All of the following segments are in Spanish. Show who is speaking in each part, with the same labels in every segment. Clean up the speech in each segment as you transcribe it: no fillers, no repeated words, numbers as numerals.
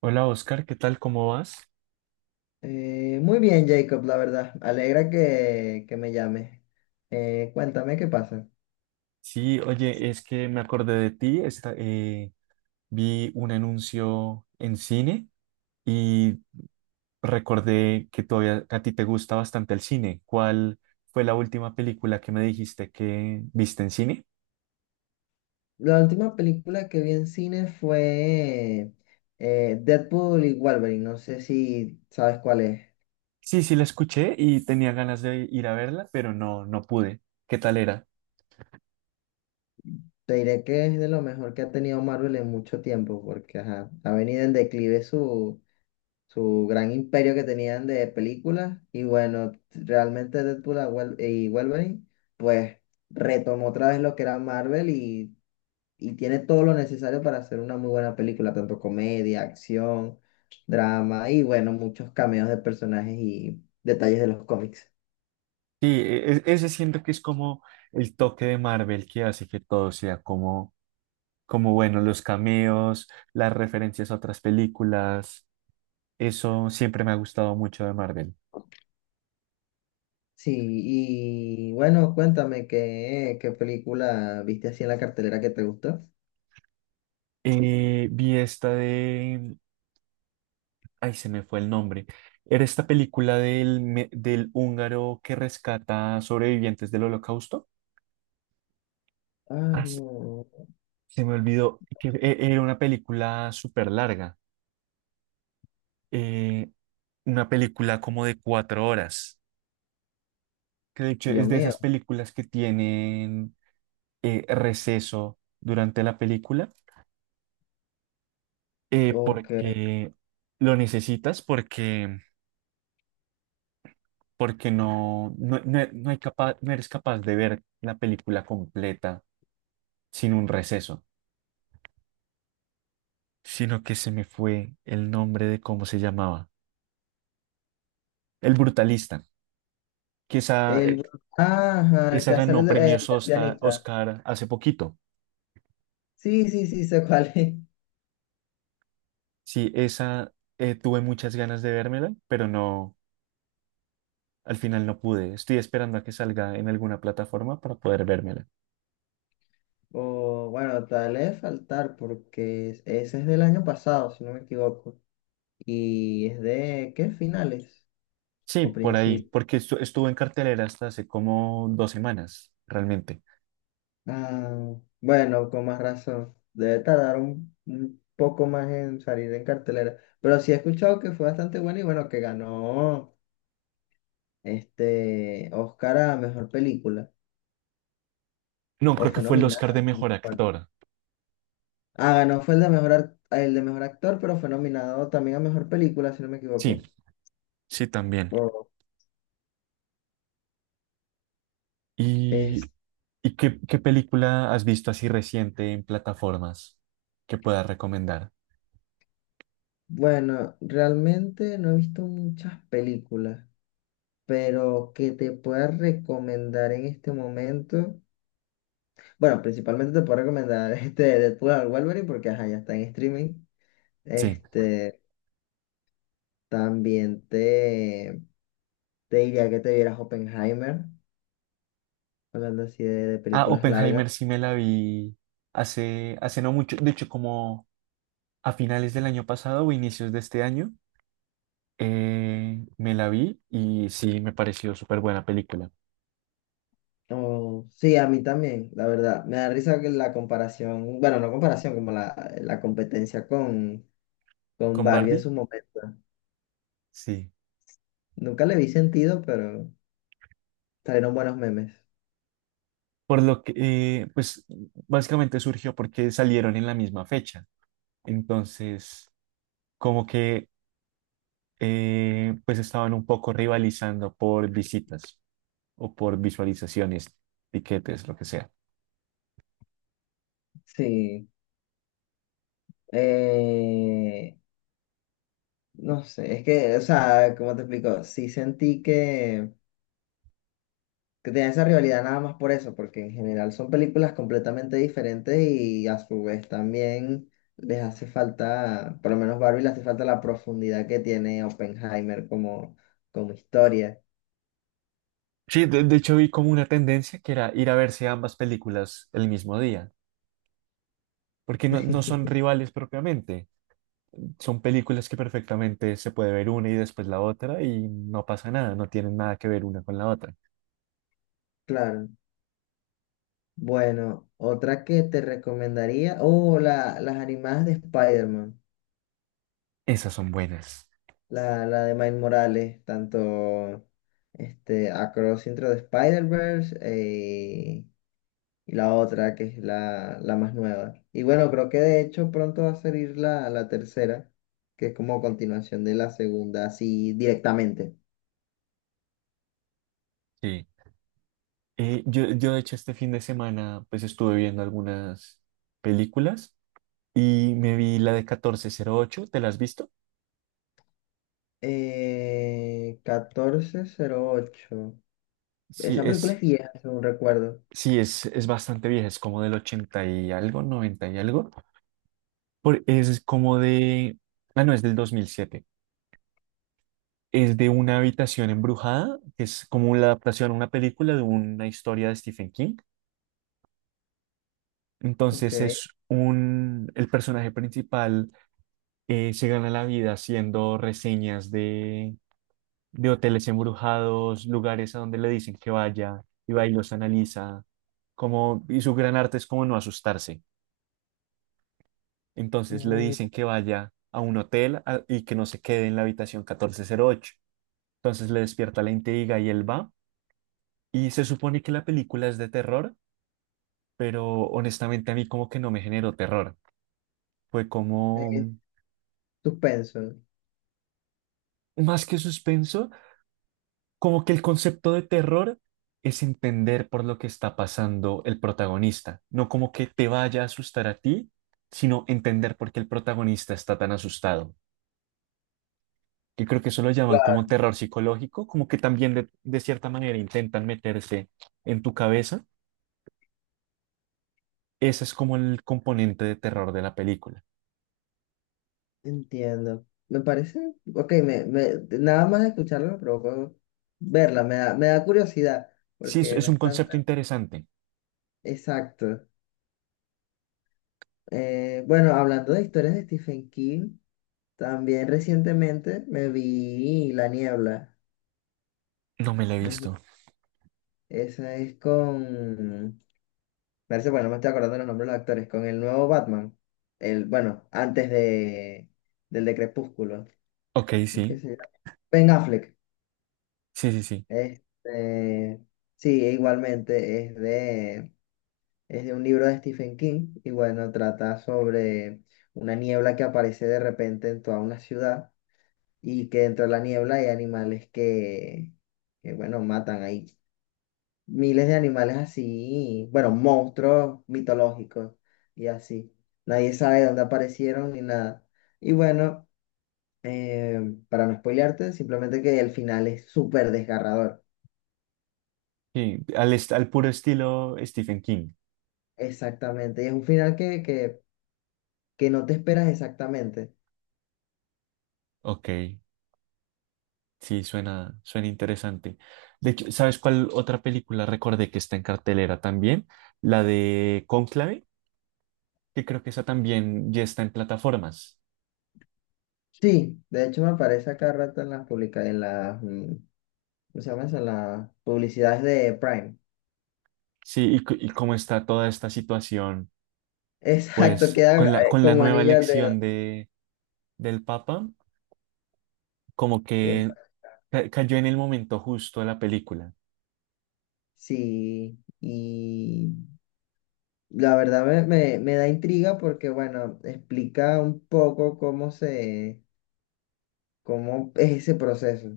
Speaker 1: Hola Oscar, ¿qué tal? ¿Cómo vas?
Speaker 2: Muy bien, Jacob, la verdad. Alegra que me llame. Cuéntame qué pasa.
Speaker 1: Sí, oye, es que me acordé de ti, vi un anuncio en cine y recordé que todavía a ti te gusta bastante el cine. ¿Cuál fue la última película que me dijiste que viste en cine?
Speaker 2: La última película que vi en cine fue Deadpool y Wolverine. No sé si sabes cuál es.
Speaker 1: Sí, sí, la escuché y tenía ganas de ir a verla, pero no pude. ¿Qué tal era?
Speaker 2: Te diré que es de lo mejor que ha tenido Marvel en mucho tiempo, porque ajá, ha venido en declive su gran imperio que tenían de películas. Y bueno, realmente Deadpool y Wolverine, pues retomó otra vez lo que era Marvel y tiene todo lo necesario para hacer una muy buena película, tanto comedia, acción, drama y bueno, muchos cameos de personajes y detalles de los cómics.
Speaker 1: Sí, ese siento que es como el toque de Marvel que hace que todo sea como bueno, los cameos, las referencias a otras películas, eso siempre me ha gustado mucho de Marvel.
Speaker 2: Sí, y bueno, cuéntame qué película viste así en la cartelera que te gustó.
Speaker 1: Vi esta de, ay, se me fue el nombre. Era esta película del, del húngaro que rescata sobrevivientes del Holocausto.
Speaker 2: Ah,
Speaker 1: Ah,
Speaker 2: no.
Speaker 1: se me olvidó que era una película súper larga, eh, una película como de 4 horas, que de hecho
Speaker 2: Dios
Speaker 1: es de esas
Speaker 2: mío.
Speaker 1: películas que tienen receso durante la película.
Speaker 2: Ok.
Speaker 1: Porque lo necesitas, porque, porque no hay capaz, no eres capaz de ver la película completa sin un receso, sino que se me fue el nombre de cómo se llamaba. El Brutalista, que esa,
Speaker 2: El, ajá, el
Speaker 1: esa
Speaker 2: que hace el,
Speaker 1: ganó
Speaker 2: el- el
Speaker 1: premios
Speaker 2: pianista.
Speaker 1: Oscar hace poquito.
Speaker 2: Sí, sí, sí, sé cuál es.
Speaker 1: Sí, esa tuve muchas ganas de vérmela, pero no, al final no pude. Estoy esperando a que salga en alguna plataforma para poder vérmela.
Speaker 2: O bueno, tal vez faltar porque ese es del año pasado, si no me equivoco. Y es de, ¿qué? Finales
Speaker 1: Sí,
Speaker 2: o
Speaker 1: por ahí,
Speaker 2: principios.
Speaker 1: porque estuvo en cartelera hasta hace como 2 semanas, realmente.
Speaker 2: Ah, bueno, con más razón. Debe tardar un poco más en salir en cartelera. Pero sí he escuchado que fue bastante bueno y bueno, que ganó este Oscar a mejor película.
Speaker 1: No,
Speaker 2: O
Speaker 1: creo que
Speaker 2: fue
Speaker 1: fue el Oscar de
Speaker 2: nominada. No me
Speaker 1: Mejor
Speaker 2: acuerdo.
Speaker 1: Actor.
Speaker 2: Ah, ganó fue el de mejor actor, pero fue nominado también a mejor película, si no me
Speaker 1: Sí,
Speaker 2: equivoco.
Speaker 1: sí, también.
Speaker 2: O-
Speaker 1: ¿Y,
Speaker 2: es,
Speaker 1: y qué, qué película has visto así reciente en plataformas que puedas recomendar?
Speaker 2: bueno, realmente no he visto muchas películas. Pero que te pueda recomendar en este momento. Bueno, principalmente te puedo recomendar este Deadpool al Wolverine porque ajá, ya está en streaming.
Speaker 1: Sí.
Speaker 2: Este, También te diría que te vieras Oppenheimer, hablando así de
Speaker 1: Ah,
Speaker 2: películas largas.
Speaker 1: Oppenheimer sí me la vi hace no mucho, de hecho como a finales del año pasado o inicios de este año, me la vi y sí, me pareció súper buena película.
Speaker 2: Oh, sí, a mí también, la verdad. Me da risa que la comparación, bueno, no comparación, como la competencia con
Speaker 1: ¿Con
Speaker 2: Barbie en
Speaker 1: Barbie?
Speaker 2: su momento.
Speaker 1: Sí.
Speaker 2: Nunca le vi sentido, pero salieron buenos memes.
Speaker 1: Por lo que, pues básicamente surgió porque salieron en la misma fecha. Entonces, como que, pues estaban un poco rivalizando por visitas o por visualizaciones, tiquetes, lo que sea.
Speaker 2: Sí. Eh, No sé, es que, o sea, ¿cómo te explico? Sí sentí que tenía esa rivalidad nada más por eso, porque en general son películas completamente diferentes y a su vez también les hace falta, por lo menos Barbie le hace falta la profundidad que tiene Oppenheimer como, como historia.
Speaker 1: Sí, de hecho vi como una tendencia que era ir a verse ambas películas el mismo día, porque no, no son rivales propiamente, son películas que perfectamente se puede ver una y después la otra y no pasa nada, no tienen nada que ver una con la otra.
Speaker 2: Claro. Bueno, otra que te recomendaría, oh, las animadas de Spider-Man,
Speaker 1: Esas son buenas.
Speaker 2: la de Miles Morales, tanto Across Intro de Spider-Verse, y la otra que es la más nueva. Y bueno, creo que de hecho pronto va a salir la tercera, que es como continuación de la segunda, así directamente.
Speaker 1: Sí. Yo de hecho este fin de semana pues estuve viendo algunas películas y me vi la de 1408. ¿Te la has visto?
Speaker 2: 1408.
Speaker 1: Sí,
Speaker 2: Esa película es vieja, según recuerdo.
Speaker 1: sí, es bastante vieja, es como del 80 y algo, 90 y algo. Por, es como de, ah, no, es del 2007. Es de una habitación embrujada, que es como la adaptación a una película de una historia de Stephen King.
Speaker 2: Ok.
Speaker 1: Entonces es un, el personaje principal se gana la vida haciendo reseñas de hoteles embrujados, lugares a donde le dicen que vaya, y va y los analiza, como, y su gran arte es como no asustarse. Entonces le
Speaker 2: Uh,
Speaker 1: dicen que vaya a un hotel y que no se quede en la habitación 1408. Entonces le despierta la intriga y él va. Y se supone que la película es de terror, pero honestamente a mí como que no me generó terror. Fue como
Speaker 2: Eh,
Speaker 1: mm,
Speaker 2: Suspenso.
Speaker 1: más que suspenso. Como que el concepto de terror es entender por lo que está pasando el protagonista, no como que te vaya a asustar a ti, sino entender por qué el protagonista está tan asustado. Que creo que eso lo llaman como
Speaker 2: Claro.
Speaker 1: terror psicológico, como que también de cierta manera intentan meterse en tu cabeza. Ese es como el componente de terror de la película.
Speaker 2: Entiendo. Me parece, ok, nada más de escucharlo me provocó verla, me da curiosidad,
Speaker 1: Sí,
Speaker 2: porque no
Speaker 1: es un
Speaker 2: es tan.
Speaker 1: concepto interesante.
Speaker 2: Exacto. Bueno, hablando de historias de Stephen King, también recientemente me vi La Niebla.
Speaker 1: No me lo he
Speaker 2: No sé,
Speaker 1: visto.
Speaker 2: esa es con. Parece, bueno, no me estoy acordando los nombres de los actores. Con el nuevo Batman. Bueno, antes del de Crepúsculo.
Speaker 1: Ok,
Speaker 2: ¿Cómo es que se llama? Ben Affleck.
Speaker 1: sí.
Speaker 2: Este, sí, igualmente es de un libro de Stephen King. Y bueno, trata sobre una niebla que aparece de repente en toda una ciudad y que dentro de la niebla hay animales que bueno, matan ahí. Miles de animales así, bueno, monstruos mitológicos y así. Nadie sabe dónde aparecieron ni nada. Y bueno, eh, para no spoilearte, simplemente que el final es súper desgarrador.
Speaker 1: Sí, al puro estilo Stephen King.
Speaker 2: Exactamente. Y es un final que no te esperas exactamente.
Speaker 1: Ok. Sí, suena interesante. De hecho, ¿sabes cuál otra película recordé que está en cartelera también? La de Cónclave, que creo que esa también ya está en plataformas.
Speaker 2: Sí, de hecho me aparece acá rato en las, ¿cómo se llama eso? En las publicidades de Prime.
Speaker 1: Sí, y, y cómo está toda esta situación,
Speaker 2: Exacto,
Speaker 1: pues
Speaker 2: queda
Speaker 1: con la
Speaker 2: como
Speaker 1: nueva
Speaker 2: anillo al dedo.
Speaker 1: elección de, del Papa, como
Speaker 2: Que-
Speaker 1: que cayó en el momento justo la película.
Speaker 2: sí, y la verdad me da intriga porque, bueno, explica un poco cómo es ese proceso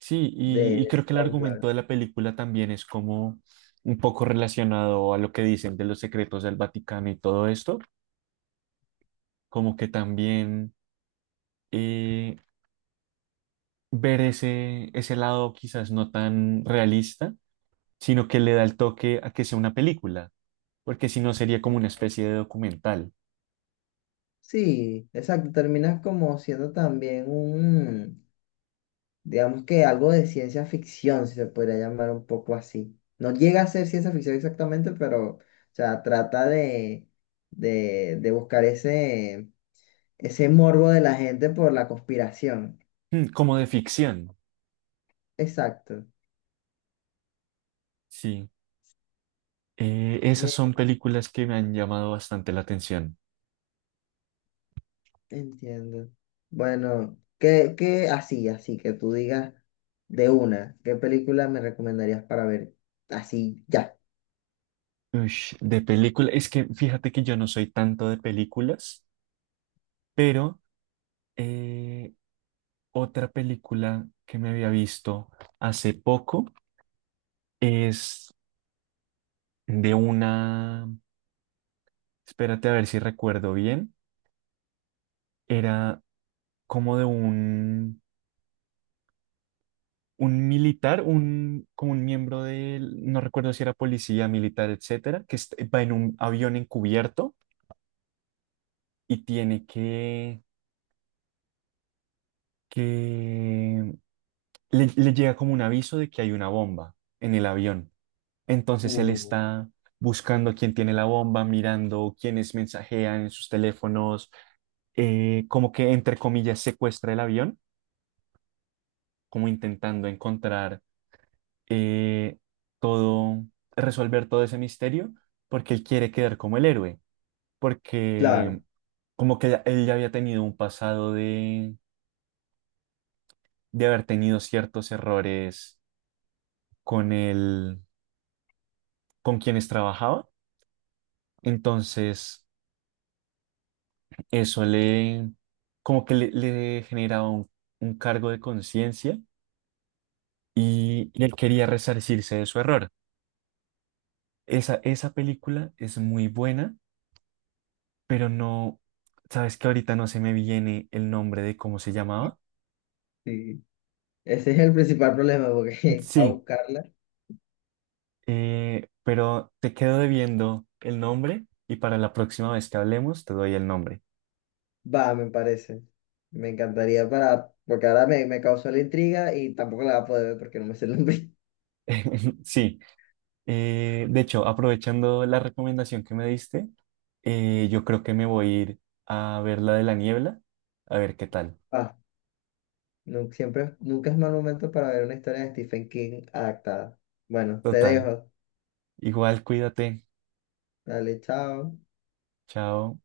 Speaker 1: Sí,
Speaker 2: del
Speaker 1: y creo que el
Speaker 2: cónclave.
Speaker 1: argumento de la película también es como un poco relacionado a lo que dicen de los secretos del Vaticano y todo esto, como que también eh, ver ese, ese lado quizás no tan realista, sino que le da el toque a que sea una película, porque si no sería como una especie de documental,
Speaker 2: Sí, exacto, terminas como siendo también digamos que algo de ciencia ficción, si se podría llamar un poco así. No llega a ser ciencia ficción exactamente, pero, o sea, trata de, buscar ese morbo de la gente por la conspiración.
Speaker 1: mm, como de ficción.
Speaker 2: Exacto.
Speaker 1: Sí, esas
Speaker 2: Me
Speaker 1: son películas que me han llamado bastante la atención.
Speaker 2: Entiendo. Bueno, ¿qué así que tú digas de qué película me recomendarías para ver así ya?
Speaker 1: Ush, de película, es que fíjate que yo no soy tanto de películas, pero eh, otra película que me había visto hace poco es de una, espérate a ver si recuerdo bien. Era como de un militar, un, como un miembro del, no recuerdo si era policía, militar, etcétera, que va en un avión encubierto y tiene que le llega como un aviso de que hay una bomba en el avión. Entonces él
Speaker 2: Uh,
Speaker 1: está buscando quién tiene la bomba, mirando quiénes mensajean en sus teléfonos, como que entre comillas secuestra el avión, como intentando encontrar eh, todo, resolver todo ese misterio, porque él quiere quedar como el héroe,
Speaker 2: claro,
Speaker 1: porque como que él ya había tenido un pasado de haber tenido ciertos errores con el, con quienes trabajaba, entonces eso le, como que le generaba un cargo de conciencia y él quería resarcirse de su error. Esa película es muy buena pero no, sabes que ahorita no se me viene el nombre de cómo se llamaba.
Speaker 2: sí. Ese es el principal problema porque para
Speaker 1: Sí,
Speaker 2: buscarla,
Speaker 1: pero te quedo debiendo el nombre y para la próxima vez que hablemos te doy el nombre.
Speaker 2: va, me parece. Me encantaría porque ahora me causó la intriga y tampoco la voy a poder ver porque no me sé el nombre.
Speaker 1: Sí, de hecho, aprovechando la recomendación que me diste, yo creo que me voy a ir a ver la de la niebla, a ver qué tal.
Speaker 2: Ah, siempre, nunca es mal momento para ver una historia de Stephen King adaptada. Bueno, te
Speaker 1: Total,
Speaker 2: dejo.
Speaker 1: igual cuídate,
Speaker 2: Dale, chao.
Speaker 1: chao.